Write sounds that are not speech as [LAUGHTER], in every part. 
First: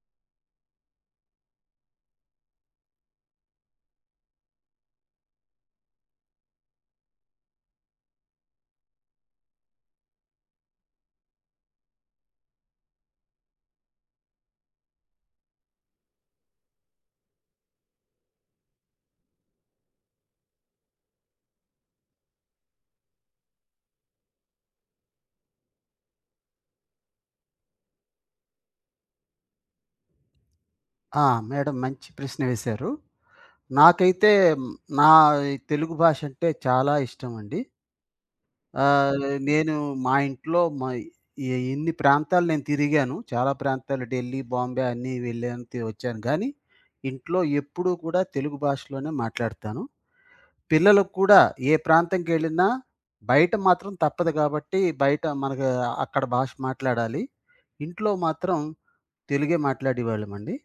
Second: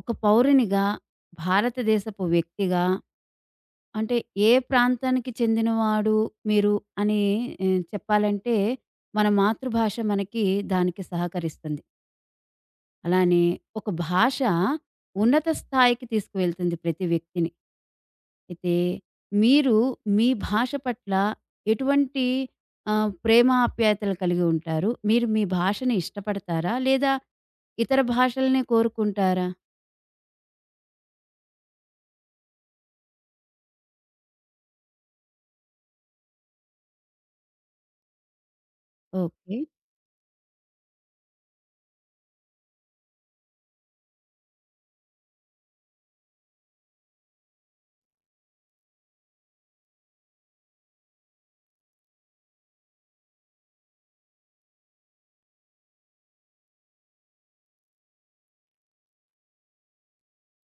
ఒక పౌరునిగా, భారతదేశపు వ్యక్తిగా అంటే ఏ ప్రాంతానికి చెందినవాడు మీరు అని చెప్పాలంటే మన మాతృభాష మనకి దానికి సహకరిస్తుంది. అలానే ఒక భాష ఉన్నత స్థాయికి తీసుకువెళ్తుంది ప్రతి వ్యక్తిని. అయితే మీరు మీ భాష పట్ల ఎటువంటి ప్రేమ ఆప్యాయతలు కలిగి ఉంటారు? మీరు మీ భాషని ఇష్టపడతారా? లేదా ఇతర భాషలనే కోరుకుంటారా? ఆ! మేడం మంచి ప్రశ్న వేశారు. నాకైతే హ్మ్, నా ఈ తెలుగు భాష అంటే చాలా ఇష్టమండి. ఆహ్, ఓకే. నేను మా ఇంట్లో ఎన్ని ప్రాంతాలు నేను తిరిగాను. చాలా ప్రాంతాలు ఢిల్లీ, బాంబే అన్నీ వెళ్ళాను, వచ్చాను. కానీ ఇంట్లో ఎప్పుడూ కూడా తెలుగు భాషలోనే మాట్లాడతాను. పిల్లలకు కూడా ఏ ప్రాంతంకెళ్ళినా బయట మాత్రం తప్పదు కాబట్టి బయట మనకు అక్కడ భాష మాట్లాడాలి. ఇంట్లో మాత్రం తెలుగే మాట్లాడేవాళ్ళమండి.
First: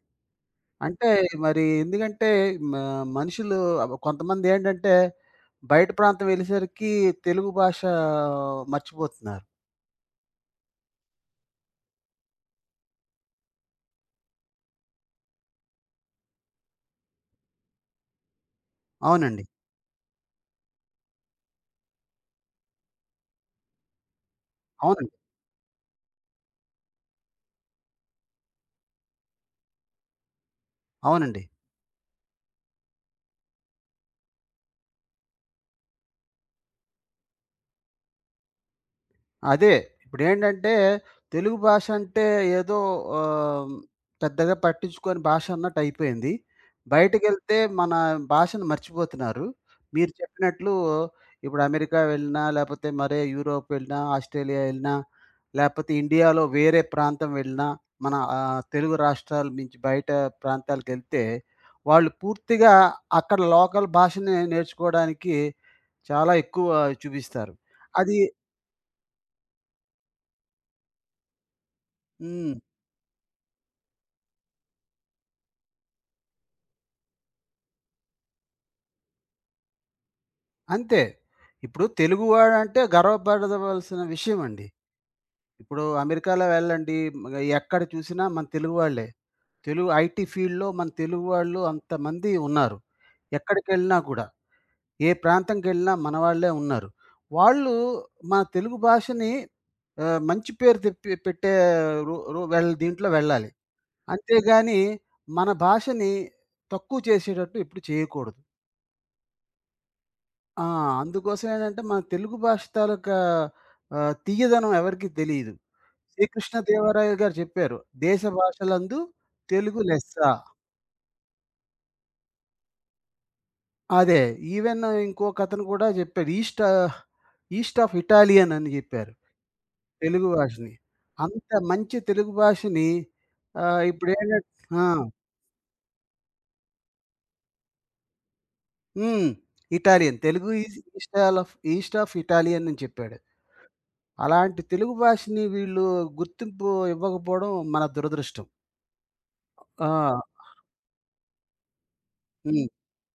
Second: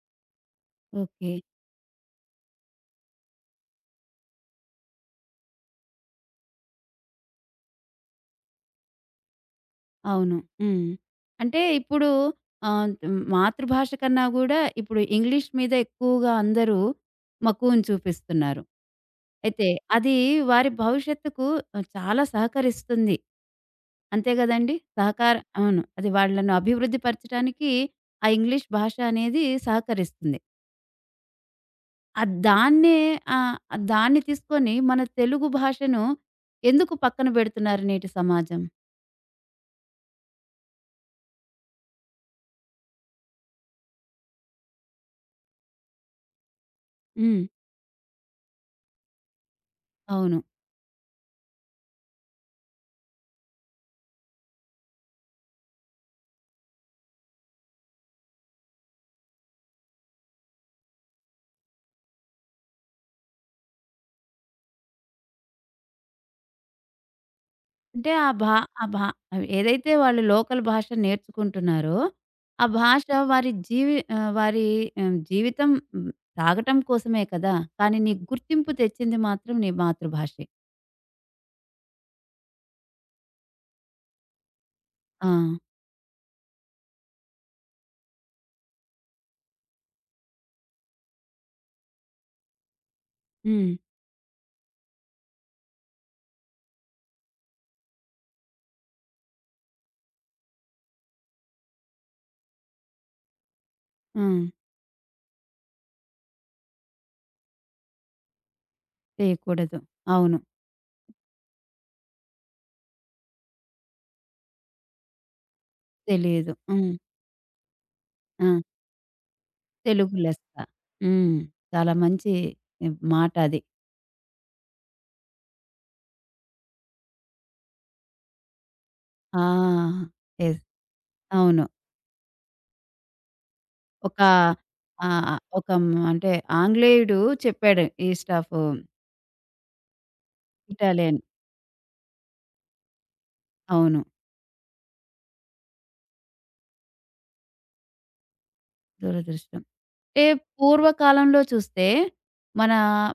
అంటే ఓకే. మరి ఎందుకంటే మ మనుషులు కొంతమందేంటంటే బయట ప్రాంతం వెళ్ళేసరికి తెలుగు భాష మర్చిపోతున్నారు. అవును. హ్మ్. అంటే ఇప్పుడు ఆహ్, మాతృభాష కన్నా గూడా ఇప్పుడు ఇంగ్లీష్ మీద ఎక్కువగా అందరూ మక్కువను చూపిస్తున్నారు. అవునండి. అయితే అది వారి భవిష్యత్తుకు చాలా సహకరిస్తుంది. అంతే గదండీ! అవునండి. అవును. అది వాళ్ళను అభివృద్ధి పరచటానికి ఆ ఇంగ్లీష్ భాష అనేది సహకరిస్తుంది. అవునండి. ఆహ్, దాన్నే ఆహ్, దాన్ని తీసుకొని మన తెలుగు భాషను ఎందుకు పక్కన బెడుతున్నారు నేటి సమాజం? అదే. ఇప్పుడేంటంటే, తెలుగు భాష అంటే ఏదో ఆహ్, పెద్దగా పట్టించుకోని భాష అన్నట్టయిపోయింది. హ్మ్. బయటికెళ్తే మన భాషను మర్చిపోతున్నారు. మీరు అవును. చెప్పినట్లు ఇప్పుడు అమెరికా వెళ్ళినా, లేపోతే మరే యూరోప్ వెళ్ళినా, ఆస్ట్రేలియా వెళ్ళినా, లేపోతే ఇండియాలో వేరే ప్రాంతం వెళ్ళినా, మన తెలుగు రాష్ట్రాల నుంచి బయట ప్రాంతాలకెళ్తే, వాళ్ళు పూర్తిగా అక్కడ లోకల్ భాషనే నేర్చుకోవడానికి చాలా ఎక్కువ చూపిస్తారు. అంటే అది ఆ భా ఆ భా ఏదైతే వాళ్ళు లోకల్ భాష నేర్చుకుంటున్నారో, హ్మ్. ఆ భాష వారి జీవితం హ్మ్, సాగటం కోసమే కదా! కానీ నీకు గుర్తింపు తెచ్చింది మాత్రం నీ మాతృభాషే. అంతే. ఇప్పుడు తెలుగువాడంటే గర్వపడవలసిన విషయం అండి. ఆ! ఇప్పుడు అమెరికాలో వెళ్ళండి, మ ఎక్కడ చూసినా మన తెలుగు వాళ్ళే. తెలుగు ఐటీ ఫీల్డ్‌లో మన తెలుగు వాళ్ళు అంతమంది ఉన్నారు. హ్మ్. ఎక్కడికెళ్ళినా కూడా, ఏ ప్రాంతంకెళ్ళినా మన వాళ్ళే ఉన్నారు. వాళ్ళు మన తెలుగు భాషని మంచి పేరు తెప్పి పెట్టే రో రో వెళ్ దీంట్లో వెళ్ళాలి. హ్మ్. అంతేగాని మన భాషని తక్కువ చేసేటట్టు ఎప్పుడు చేయకూడదు. చేయకూడదు. అవును. ఆ! అందుకోసం ఏంటంటే, మన తెలుగు భాష తాలూకా తీయదనం ఎవరికీ తెలీదు. తెలియదు. హ్మ్. 'శ్రీకృష్ణదేవరాయ' గారు చెప్పారు. 'దేశ ఆ! భాషలందు తెలుగు తెలుగు లెస్స.' లెస్స. హ్మ్. చాలా మంచి మాట అది. అదే. ఈవెన్ ఇంకొకతను కూడా చెప్పాడు. 'ఈస్ట్ ఆఫ్ ఇటాలియన్' అని చెప్పారు ఆ! తెలుగు యెస్. భాషని. అంత అవును. మంచి తెలుగు భాషని ఒక ఇప్పుడేంటంటే ఆ! ఒక అంటే ఆంగ్లేయుడు చెప్పాడు east of hmm. Italian. Telugu is east Italian. All of 'east of Italian' అని చెప్పాడు. అవును. అలాంటి తెలుగు భాషని వీళ్ళు గుర్తింపు ఇవ్వకపోవడం మన దురదృష్టం. దురదృష్టం. ఆ! అంటే పూర్వకాలంలో చూస్తే హ్మ్. మన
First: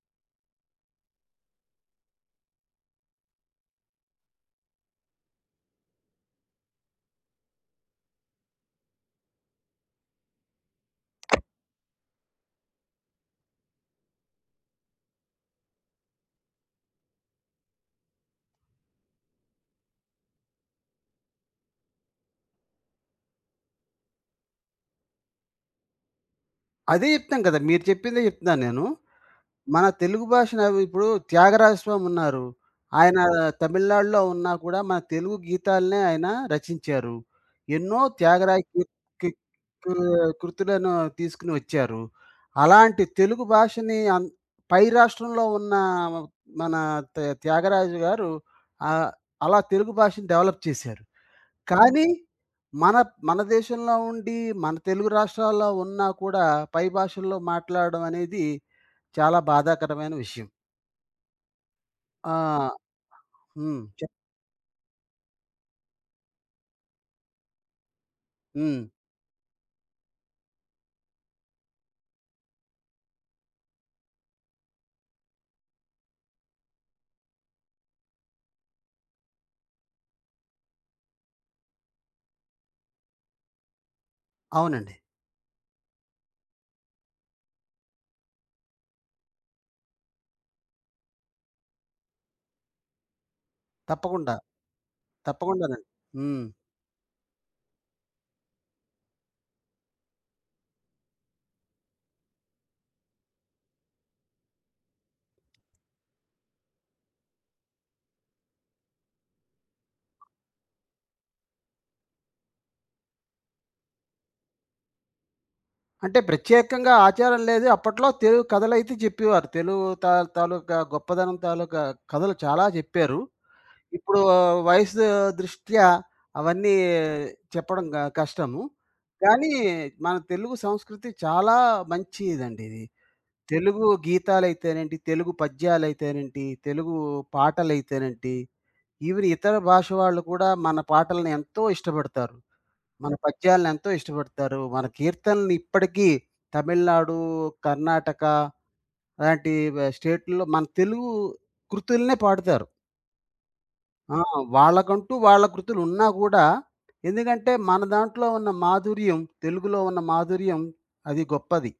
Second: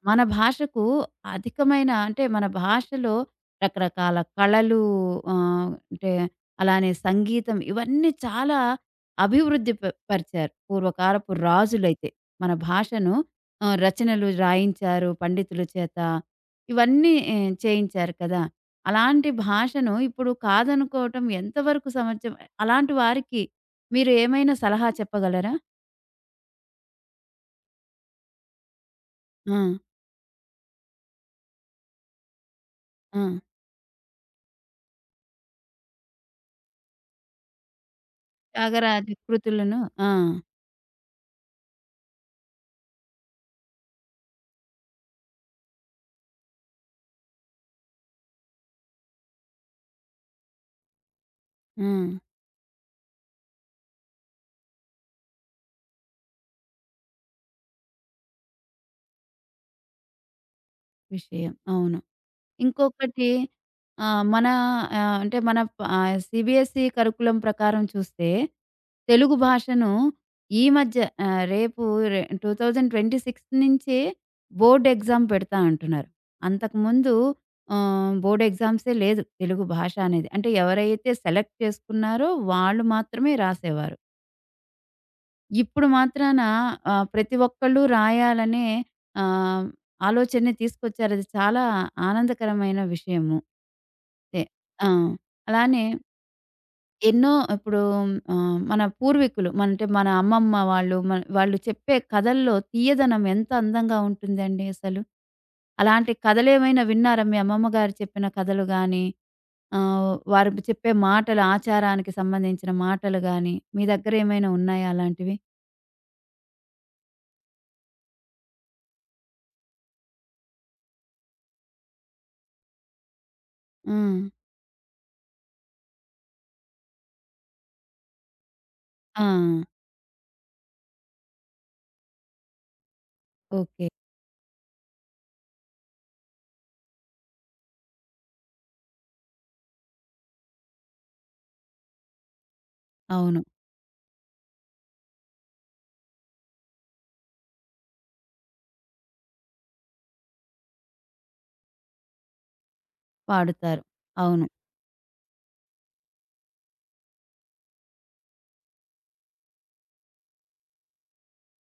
మన భాషకు అధికమైన అంటే మన భాషలో రకరకాల కళలు అంటే అలానే సంగీతం ఇవన్నీ చాలా అభివృద్ధి పరిచారు. పూర్వకాలపు రాజులైతే మన భాషను రచనలు రాయించారు పండితుల చేత. ఇవన్నీ చేయించారు కదా! అలాంటి భాషను ఇప్పుడు కాదనుకోవటం ఎంతవరకు సమంజసం? అలాంటి వారికి మీరు ఏమైనా సలహా చెప్పగలరా? అదే చెప్తున్నాను కదా! మీరు చెప్పిందే చెప్తున్నాను నేను. ఆ! మన తెలుగు భాషను అవి ఇప్పుడు 'త్యాగరాజ స్వామి' ఉన్నారు. ఆయన ఆ! తమిళనాడులో ఉన్నా కూడా మన తెలుగు గీతాలనే ఆయన రచించారు. ఎన్నో త్యాగరాయ కీ త్యాగరాజ కీ కృతులను కృ ఆ! కృతులను తీసుకొని వచ్చారు. అలాంటి తెలుగు భాషని పై రాష్ట్రంలో ఉన్న మన త్యాగరాజు గారు ఆహ్, అలా తెలుగు భాషను డెవలప్ చేశారు. ఆ! కానీ, మన మన దేశంలో ఉండి, మన తెలుగు రాష్ట్రాల్లో ఉన్నా కూడా పై భాషల్లో మాట్లాడడం అనేది చాలా బాధాకరమైన విషయం. విషయం. అవును. ఆ! ఇంకొకటి హ్మ్. చెప్ ఆహ్, మన అంటే మన సీబీఎస్‌ఈ కరికులం ప్రకారం చూస్తే హ్మ్. తెలుగు భాషను ఈ మధ్య రేపు 2026 నుంచే బోర్డ్ ఎగ్జామ్ పెడతా అంటున్నారు. అంతకుముందు బోర్డ్ ఎగ్జామ్సే లేదు తెలుగు భాష అనేది. అంటే ఎవరైతే సెలెక్ట్ చేసుకున్నారో వాళ్ళు మాత్రమే రాసేవారు. అవునండి. ఇప్పుడు మాత్రాన ప్రతి ఒక్కళ్ళు రాయాలనే ఆహ్, ఆలోచనని తీసుకొచ్చారు. అది చాలా ఆనందకరమైన విషయము. తప్పకుండా. తే ఆ! అలానే తప్పకుండానండి. హ్మ్. ఎన్నో ఇప్పుడు మన పూర్వీకులు మన అంటే మన అమ్మమ్మ వాళ్ళు మన వాళ్ళు చెప్పే కథల్లో తీయదనం ఎంత అందంగా ఉంటుందండి అసలు. అలాంటి కథలేమైనా విన్నారా? మీ అమ్మమ్మ గారు చెప్పిన కథలు గాని, వారు చెప్పే మాటలు ఆచారానికి సంబంధించిన మాటలు గాని, మీ దగ్గర ఏమైనా ఉన్నాయా అలాంటివి? అంటే ప్రత్యేకంగా ఆచారం లేదు. అప్పట్లో తెలుగు కథలైతే చెప్పేవారు. తెలుగు తా తాలూకా గొప్పదనం తాలూకా కథలు చాలా చెప్పారు. ఇప్పుడు హ్మ్. వయసు దృష్ట్యా అవన్నీ చెప్పడం కష్టము. ఆ! కానీ, మన తెలుగు సంస్కృతి చాలా మంచిదండి ఇది. తెలుగు ఓకే. గీతాలైతేనేంటి, తెలుగు పద్యాలైతేనేంటి, తెలుగు పాటలైతేనేంటి, ఈవెన్ ఇతర భాష వాళ్ళు కూడా మన పాటలను ఎంతో ఇష్టపడతారు. మన అవును. పద్యాలను ఎంతో ఇష్టపడతారు. మన కీర్తనలు ఇప్పటికీ తమిళనాడు, కర్ణాటక అలాంటి స్టేట్‌ల్లో మన తెలుగు కృతుల్నే పాడుతారు. పాడుతారు. ఆ! అవును. వాళ్ళకంటూ వాళ్ళ కృతులు ఉన్నా గూడా, ఎందుకంటే మన దాంట్లో ఉన్న మాధుర్యం, తెలుగులో ఉన్న మాధుర్యం అది గొప్పది.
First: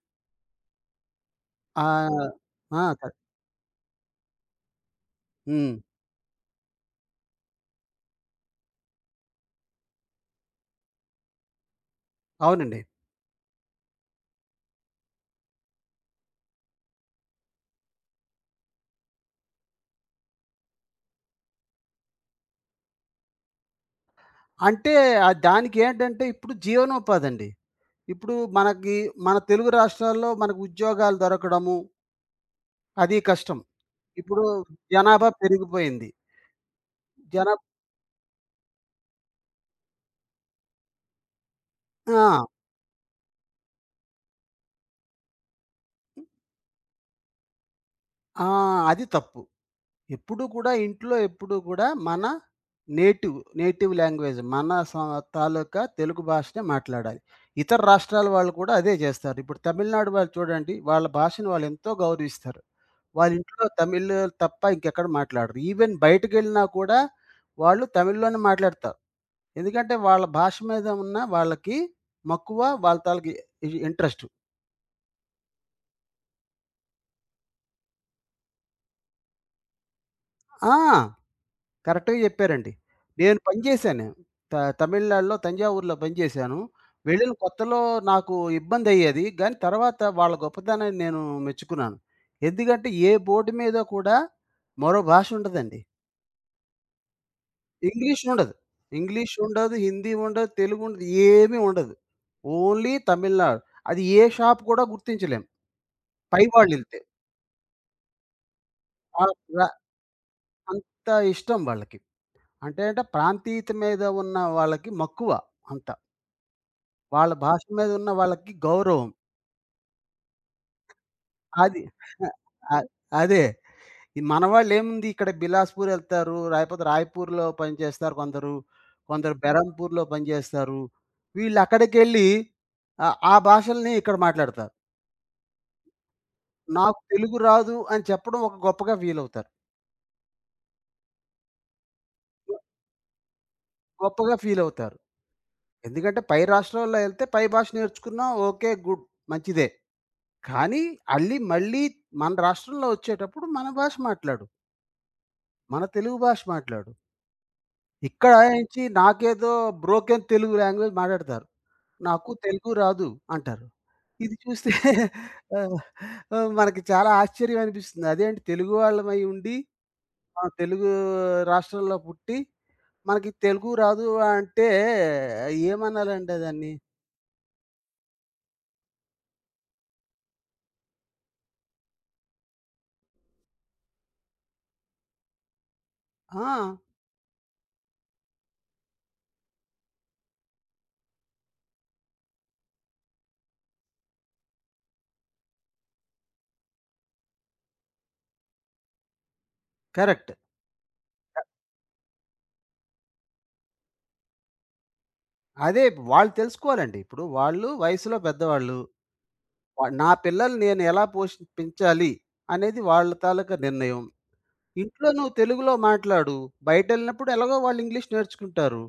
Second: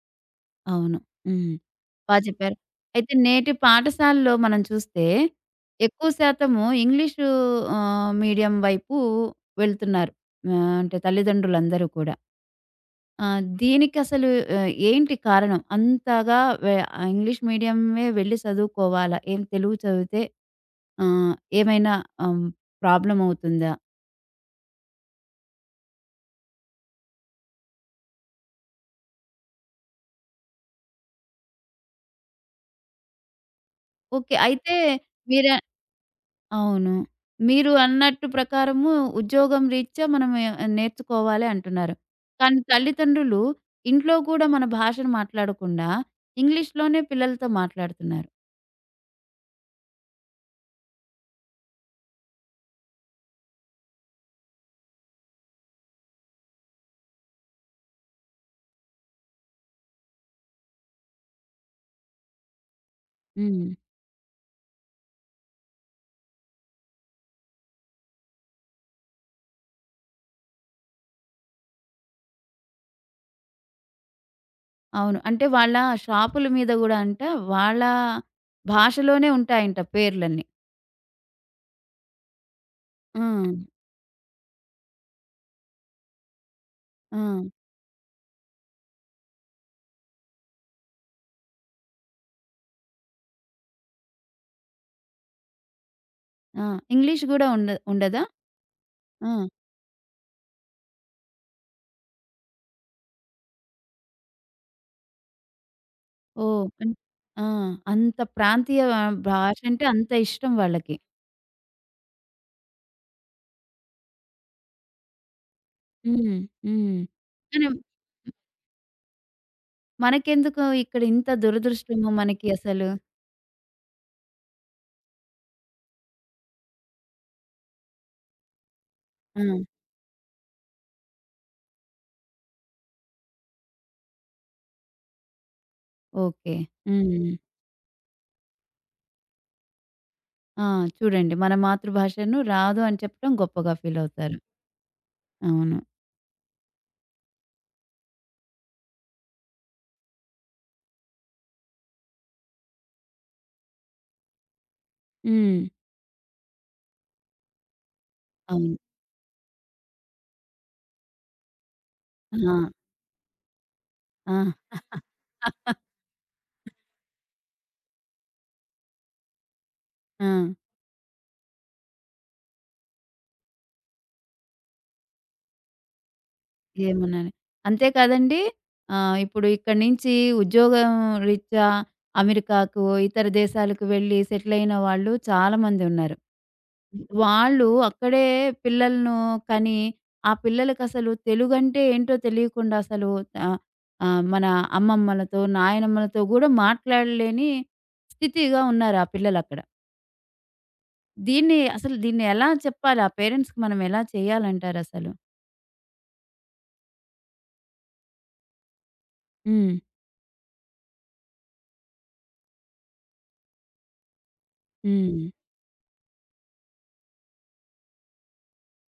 అవును. హ్మ్. ఆహ్, చెప్పారు. ఆ! క అయితే నేటి పాఠశాలలో మనం చూస్తే హ్మ్. ఎక్కువ శాతము ఇంగ్లీషు మీడియం వైపు వెళ్తున్నారు. అంటే తల్లిదండ్రులందరూ కూడా. అవునండి. దీనికసలు ఏంటి కారణం? అంతగా వె ఇంగ్లీష్ మీడియమే వెళ్లి చదువుకోవాలా? ఏం తెలుగు చదివితే ఆహ్, ఏమైనా ఆహ్, ప్రాబ్లమ్ అవుతుందా? అంటే దానికేంటంటే ఇప్పుడు జీవనోపాధండి. ఇప్పుడు మనకి మన తెలుగు రాష్ట్రాల్లో మనకు ఉద్యోగాలు దొరకడము, అది కష్టం. ఓకే. ఇప్పుడు అయితే జనాభా మీర పెరిగిపోయింది. అవును. జనా మీరు అన్నట్టు ప్రకారము ఉద్యోగం రీత్యా మనం నేర్చుకోవాలి అంటున్నారు. ఆ! కానీ తల్లిదండ్రులు ఇంట్లో కూడా మన భాషను మాట్లాడకుండా ఇంగ్లీష్‌లోనే పిల్లలతో మాట్లాడుతున్నారు. ఆ! అది తప్పు. ఎప్పుడూ కూడా ఇంట్లో ఎప్పుడూ కూడా మన నేటివ్ లాంగ్వేజ్ మన స తాలూకా తెలుగు భాషనే మాట్లాడాలి. ఇతర రాష్ట్రాల వాళ్ళు కూడా అదే చేస్తారు. ఇప్పుడు తమిళనాడు వాళ్ళు చూడండి, వాళ్ళ భాషను వాళ్ళెంతో గౌరవిస్తారు. వాళ్ళింట్లో హ్మ్. తమిళ్ తప్ప ఇంకెక్కడ మాట్లాడరు. ఈవెన్ బయటికెళ్ళినా కూడా వాళ్ళు తమిళ్‌లోనే మాట్లాడతారు. ఎందుకంటే వాళ్ళ భాష మీద ఉన్న వాళ్ళకి మక్కువ, వాళ్ళ తాలూకు ఇంట్రెస్టు. అవును. అంటే వాళ్ళ షాపుల మీద గూడా వాళ్ళ భాషలోనే ఉంటాయంట పేర్లన్నీ. ఆ! కరెక్ట్‌గా జెప్పారండి. ఆ! నేను పనిజేశాను. త తమిళనాడులో తంజావూరులో పనిజేశాను. ఆ! వెళ్ళిన కొత్తలో నాకు ఇబ్బందయ్యేది. గానీ తర్వాత వాళ్ళ గొప్పతనాన్ని నేను మెచ్చుకున్నాను. ఎందుకంటే ఏ బోర్డు మీద కూడా మరో భాష ఉండదండి. ఆ! ఇంగ్లీష్ గూడా ఉండ ఇంగ్లీష్ ఉండదా? ఉండదు. ఇంగ్లీష్ ఆ! ఉండదు, హిందీ ఉండదు, తెలుగు ఉండదు, ఏమీ ఉండదు. ఓన్లీ తమిళనాడు. అది ఏ షాప్ కూడా గుర్తించలేం. పై ఓహ్! వాళ్ళెళ్తే. ఆ! అంత ప్రాంతీయ ఆ! భాష ర అంటే అంత ఇష్టం వాళ్ళకి. అంత ఇష్టం వాళ్ళకి. అంటే అంటే ప్రాంతీయత మీద ఉన్న వాళ్ళకి మక్కువ అంత. హ్మ్. హ్మ్. వాళ్ళ భాష కానీ మీద ఉన్న వాళ్ళకి గౌరవం. మనకెందుకు ఇక్కడ ఇంత అది దురదృష్టము [LAUGHS] మనకి అ అసలు. అదే. ఈ మనవాళ్ళు ఏముంది ఇక్కడ బిలాస్‌పూర్ ఎళ్తారు. లేకపోతే రాయ్‌పూర్‌లో పనిచేస్తారు కొందరు. కొందరు ఆ! బెరంపూర్‌లో పనిచేస్తారు. వీళ్ళు అక్కడికెళ్ళి ఆ ఆ భాషల్ని ఇక్కడ మాట్లాడతారు. ఓకే. నాకు హ్మ్. తెలుగు రాదు అని చెప్పడం ఒక గొప్పగా ఫీల్ అవుతారు. ఆ! చూడండి మన మాతృభాషను రాదు అని చెప్పడం గొప్పగా గొప్పగా ఫీలవుతారు. ఫీల్ అవుతారు. అవును. ఎందుకంటే పై రాష్ట్రాల్లో ఎళ్తే పై భాష నేర్చుకున్నా ఓకే. గుడ్. మంచిదే. కానీ మళ్ళీ మన రాష్ట్రంలో వచ్చేటప్పుడు మన భాష మాట్లాడు. హ్మ్. మన తెలుగు భాష మాట్లాడు. ఇక్కడ అవును. నుంచి నాకేదో బ్రోకెన్ తెలుగు లాంగ్వేజ్ మాట్లాడతారు. నాకు ఆ! తెలుగు రాదు అంటారు. ఇది ఆ! చూస్తే ఆహ్, మనకి చాలా ఆశ్చర్యం అనిపిస్తుంది. అదేంటి తెలుగు వాళ్ళమై ఉండి, ఆ! ఆ తెలుగు రాష్ట్రంలో పుట్టి, మనకి తెలుగు రాదు అంటే ఏమనాలండి దాన్ని? ఏమనాలి. అంతే కాదండి ఇప్పుడు ఇక్కడి నుంచి ఉద్యోగం రీత్యా అమెరికాకు, ఇతర దేశాలకు వెళ్లి సెటిలైన వాళ్ళు చాలామంది ఉన్నారు. ఆ! వాళ్ళు అక్కడే పిల్లలను కని, ఆ పిల్లలకసలు తెలుగంటే ఏంటో తెలియకుండా అసలు ఆహ్, ఆహ్, మన అమ్మమ్మలతో, నాయనమ్మలతో గూడా మాట్లాడలేని స్థితిగా ఉన్నారు ఆ పిల్లలక్కడ. కరెక్ట్. దీన్ని ఎలా చెప్పాలి? ఆ పేరెంట్స్‌కి మనం ఎలా చేయాలంటారసలు? అదే వాళ్ళు తెలుసుకోవాలండి. ఇప్పుడు వాళ్ళు వయసులో పెద్దవాళ్ళు. హ్మ్. నా పిల్లల్ని నేను ఎలా పోషించాలి అనేది వాళ్ళ తాలూకా నిర్ణయం. ఇంట్లో హ్మ్. నువ్వు తెలుగులో మాట్లాడు. బయటెళ్ళినప్పుడు ఎలాగో వాళ్ళు ఇంగ్లీష్ నేర్చుకుంటారు.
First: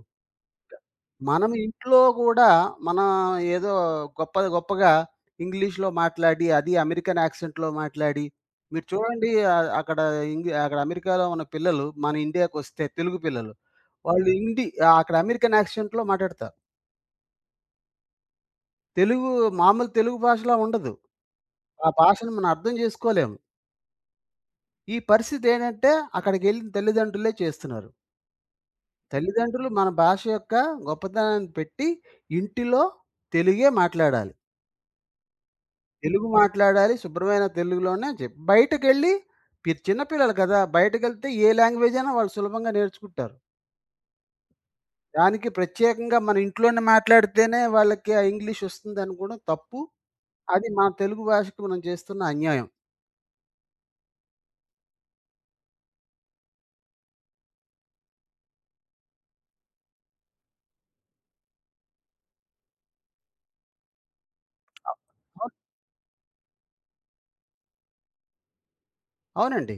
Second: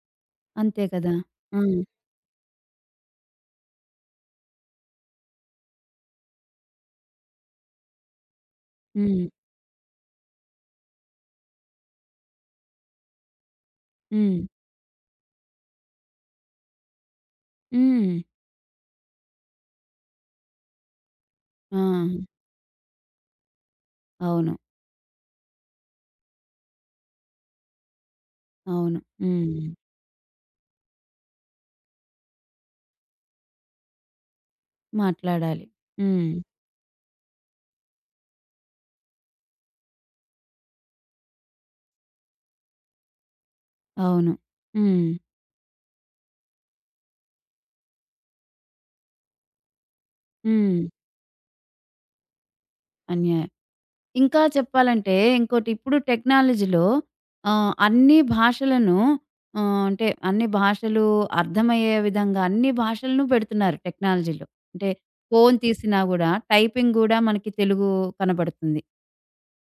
అంతే కదా! మనం ఆ! ఇంట్లో గూడా మనం ఏదో గొప్పగా ఇంగ్లీష్‌లో మాట్లాడి, అది అమెరికన్ యాక్సెంట్‌లో మాట్లాడి, మీరు హ్మ్. చూడండి అక్కడ ఇంగ్ అక్కడ అమెరికాలో ఉన్న పిల్లలు మన ఇండియాకొస్తే తెలుగు పిల్లలు, వాళ్ళు హ్మ్. అక్కడ అమెరికన్ యాక్సెంట్‌లో మాటాడతారు. హ్మ్. తెలుగు మామూలు తెలుగు భాషలా ఉండదు. ఆ! ఆ భాషను మనం అర్థం జేసుకోలేము. అవును. ఈ పరిస్థితేంటంటే అక్కడికెళ్ళిన తల్లిదండ్రులే చేస్తున్నారు. అవును. తల్లిదండ్రులు హ్మ్. మన భాష యొక్క గొప్పతనాన్ని పెట్టి ఇంటిలో తెలుగే మాట్లాడాలి. మాట్లాడాలి. తెలుగు హ్మ్. మాట్లాడాలి. శుభ్రమైన తెలుగులోనే చెప్ బయటకెళ్ళి చిన్న పిల్లలు కదా! బయటకెళ్తే ఏ లాంగ్వేజ్ అయినా వాళ్ళు సులభంగా నేర్చుకుంటారు. అవును. హ్మ్. దానికి ప్రత్యేకంగా మన ఇంట్లోనే మాట్లాడితేనే వాళ్ళకి ఆ ఇంగ్లీష్ వస్తుందనుకోవడం తప్పు. అది హ్మ్. మన తెలుగు భాషకు మనం చేస్తున్న అన్యాయం. అన్యాయం. ఇంకా చెప్పాలంటే ఇంకోటి ఇప్పుడు టెక్నాలజీలో అన్ని భాషలను అంటే అన్ని భాషలు అర్థమయ్యే విధంగా అన్ని భాషలను పెడుతున్నారు టెక్నాలజీలో. అంటే అవును. ఫోను తీసినా గూడా టైపింగ్ గూడా మనకి తెలుగు కనబడుతుంది. అవునండి.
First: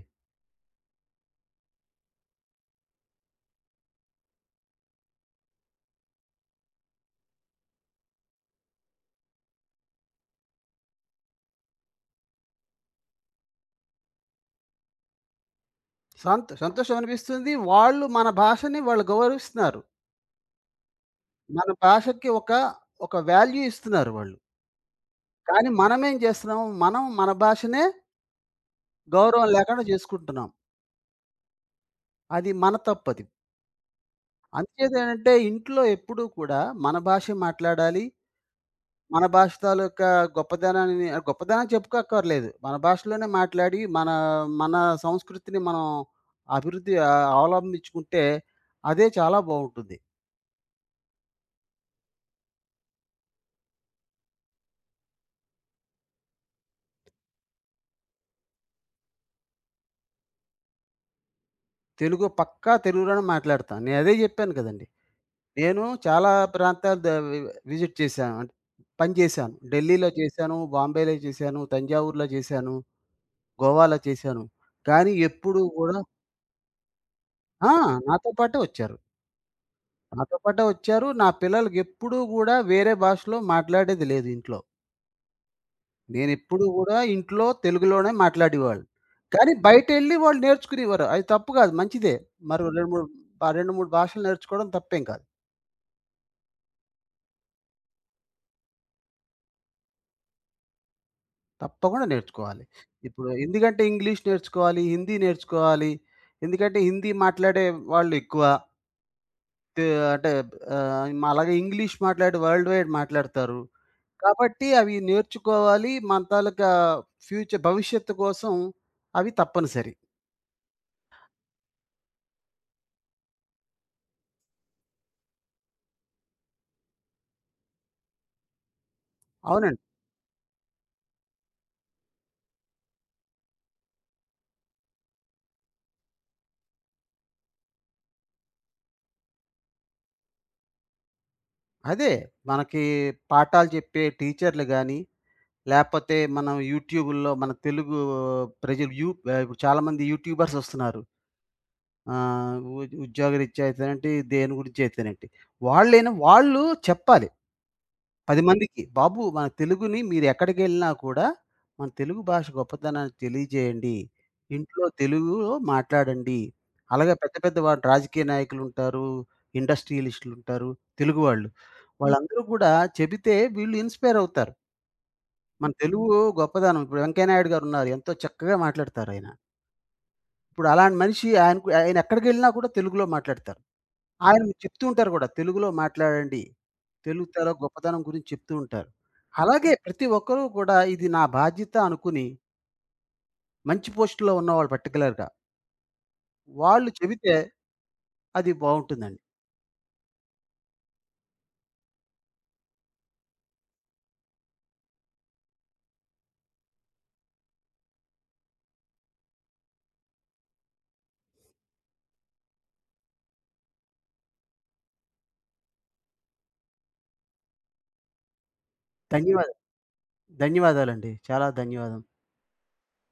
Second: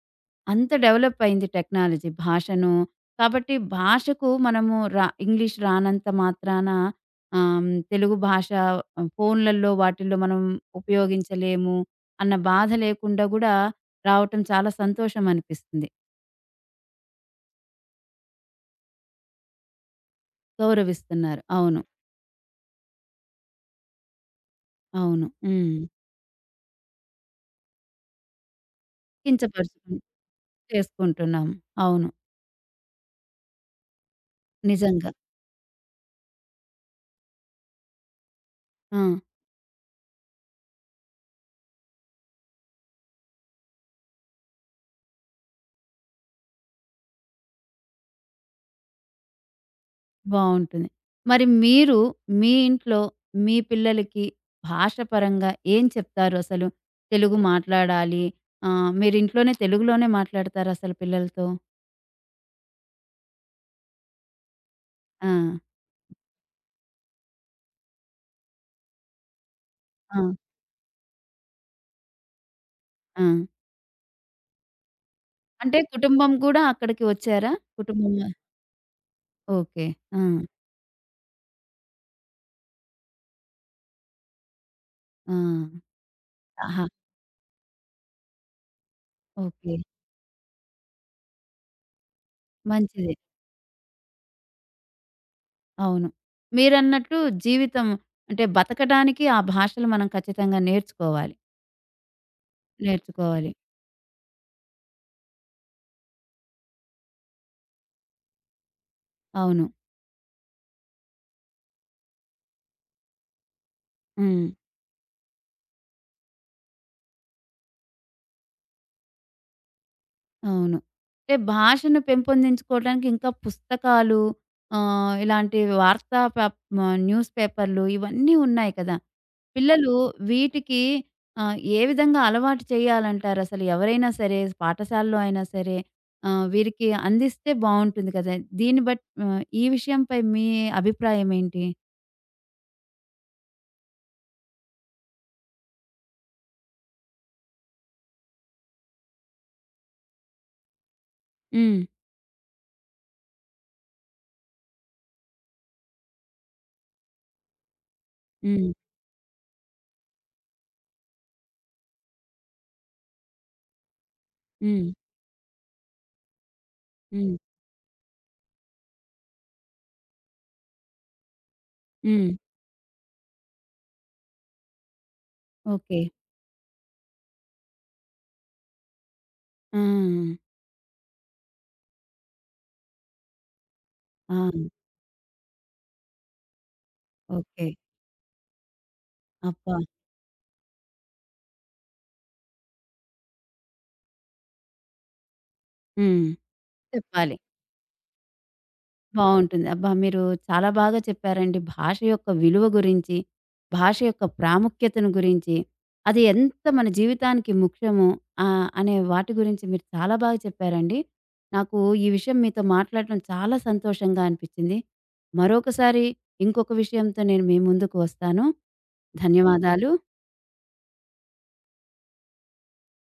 అంత డెవలప్ అయింది టెక్నాలజీ భాషను. కాబట్టి భాషకు మనము ఇంగ్లీష్ రానంత మాత్రాన తెలుగు భాష ఫోన్‌లలో వాటిల్లో మనం ఉపయోగించలేము అన్న బాధ లేకుండా గూడా రావటం చాలా సంతోషం అనిపిస్తుంది. సంతోషం అనిపిస్తుంది. వాళ్ళు మన భాషని వాళ్ళు గౌరవిస్తున్నారు. గౌరవిస్తున్నారు. మన అవును. భాషకి ఒక ఒక వాల్యూ ఇస్తున్నారు వాళ్ళు. అవును. కానీ హ్మ్. మనమేం చేస్తున్నాం, మనం మన భాషనే గౌరవం లేకుండా కించపరుచుకుని చేసుకుంటున్నాం. చేసుకుంటున్నాం. అవును. అది మన తప్పది. నిజంగా. అందుచేతేంటంటే ఇంట్లో ఎప్పుడూ కూడా మన భాషే మాట్లాడాలి. ఆ! మన భాష తాలూకా గొప్పదనం చెప్పుకోక్కర్లేదు. మన భాషలోనే మాట్లాడి మన, మన సంస్కృతిని మనం అవలంబించుకుంటే అదే చాలా బావుంటుంది. బావుంటుంది. మరి మీరు మీ ఇంట్లో మీ పిల్లలకి భాషపరంగా ఏం చెప్తారు అసలు? తెలుగు మాట్లాడాలి. మీరింట్లోనే తెలుగులోనే మాట్లాడతారా అసలు పిల్లలతో? తెలుగు పక్కా తెలుగులోనే మాట్లాడతాం. నేనదే చెప్పాను కదండీ! ఆ! నేను చాలా ప్రాంతాలు ద వి విజిట్ చేశాను. అంటే పని చేశాను. ఢిల్లీలో ఆ! చేశాను, బాంబేలో చేశాను, తంజావూరులో చేశాను, ఆ! గోవాలో చేశాను. కానీ ఎప్పుడు అంటే గూడా కుటుంబం గూడా అక్కడికి వచ్చారా? ఆ! కుటుంబం నాతో పాటే వచ్చారు. ఓకే. ఆ! నాతో పాటే వచ్చారు. నా పిల్లలకెప్పుడు గూడా వేరే భాషలో మాట్లాడేది లేదు ఇంట్లో. ఆ! నేనెప్పుడు ఆహా! గూడా ఇంట్లో తెలుగులోనే మాట్లాడేవాడిని. కానీ ఓకే. బయటెళ్ళి వాళ్ళు నేర్చుకునేవారు. అది తప్పు గాదు మంచిదే. మరో 2, 3 మంచిదే. 2, 3 భాషలు నేర్చుకోవడం తప్పేం కాదు. అవును. మీరన్నట్టు జీవితం అంటే బతకడానికి ఆ భాషలు మనం ఖచ్చితంగా నేర్చుకోవాలి. తప్పకుండా నేర్చుకోవాలి. ఇప్పుడు నేర్చుకోవాలి. ఎందుకంటే ఇంగ్లీష్ నేర్చుకోవాలి, హిందీ నేర్చుకోవాలి. ఎందుకంటే హిందీ మాట్లాడే వాళ్ళు ఎక్కువ. అవును. తే అంటే అలాగే ఇంగ్లీష్ మాట్లాడి వరల్డ్ వైడ్ మాట్లాడతారు. హ్మ్. కాబట్టి అవి నేర్చుకోవాలి. మన తాలూకా భవిష్యత్తు కోసం అవి తప్పనిసరి. అవును. అంటే భాషను పెంపొందించుకోవడానికి ఇంకా పుస్తకాలు ఇలాంటి న్యూస్ పేపర్లు ఇవన్నీ ఉన్నాయి కదా! అవునండి. పిల్లలు వీటికి ఏ విధంగా అలవాటు చేయాలంటారు? అసలు ఎవరైనా సరే పాఠశాలలో అయినా సరే వీరికి అందిస్తే బావుంటుంది కదా! ఈ విషయంపై మీ అభిప్రాయం ఏంటి? అదే మనకి పాఠాలు చెప్పే టీచర్లు గాని, లేపోతే మనం యూట్యూబుల్లో మన తెలుగు ప్రజలు ఇప్పుడు చాలామంది యూట్యూబర్స్ వస్తున్నారు. హ్మ్. ఆహ్, ఉ ఉద్యోగరీత్యా అయితేనేంటి, దేని గురించి అయితేనేంటి. వాళ్ళైనా వాళ్ళు చెప్పాలి. 10 హ్మ్. మందికి, "బాబు మన తెలుగుని మీరెక్కడికెళ్ళినా కూడా, మన తెలుగు భాష గొప్పతనాన్ని తెలియజేయండి. ఇంట్లో హ్మ్. తెలుగులో మాట్లాడండి." అలాగే పెద్ద హ్మ్. పెద్ద వాళ్ళు రాజకీయ నాయకులుంటారు, ఇండస్ట్రియలిస్టులుంటారు, తెలుగు వాళ్ళు. హ్మ్. వాళ్ళందరూ కూడా చెబితే వీళ్ళు ఇన్‌స్పైర్ అవుతారు. మన ఓకే. తెలుగు గొప్పదనం ఇప్పుడు వెంకయ్య నాయుడు గారున్నారు. ఎంతో చక్కగా మాట్లాడతారాయన. ఆ! ఇప్పుడు అలాంటి మనిషి ఆయనకు ఆయన ఎక్కడికెళ్ళినా కూడా తెలుగులో మాట్లాడతారు. ఆ! ఆయన చెప్తూ ఉంటారు గూడా. తెలుగులో మాట్లాడండి. తెలుగు ఓకే. గొప్పతనం గురించి చెప్తూ ఉంటారు. అలాగే అబ్బా! ప్రతి ఒక్కరూ కూడా ఇది నా బాధ్యత అనుకుని మంచి పోస్ట్‌లో ఉన్నవాళ్ళు పర్టిక్యులర్‌గా. హ్మ్. వాళ్ళు చెబితే చెప్పాలి. అది బావుంటుందండి. బావుంటుంది. అబ్బా! మీరు చాలా బాగా చెప్పారండి. భాష యొక్క విలువ గురించి, భాష యొక్క ప్రాముఖ్యతను గురించి, అది ఎంత మన జీవితానికి ముఖ్యము అనే వాటి గురించి మీరు చాలా బాగా చెప్పారండి. నాకు ఈ విషయం మీతో మాట్లాడటం చాలా సంతోషంగా అనిపిచ్చింది. మరొకసారి ఇంకొక విషయంతో నేను మీ ముందుకు వస్తాను. ధన్యవాదాలు. ధన్యవాదాలు. ధన్యవాదాలండి. చాలా ధన్యవాదం.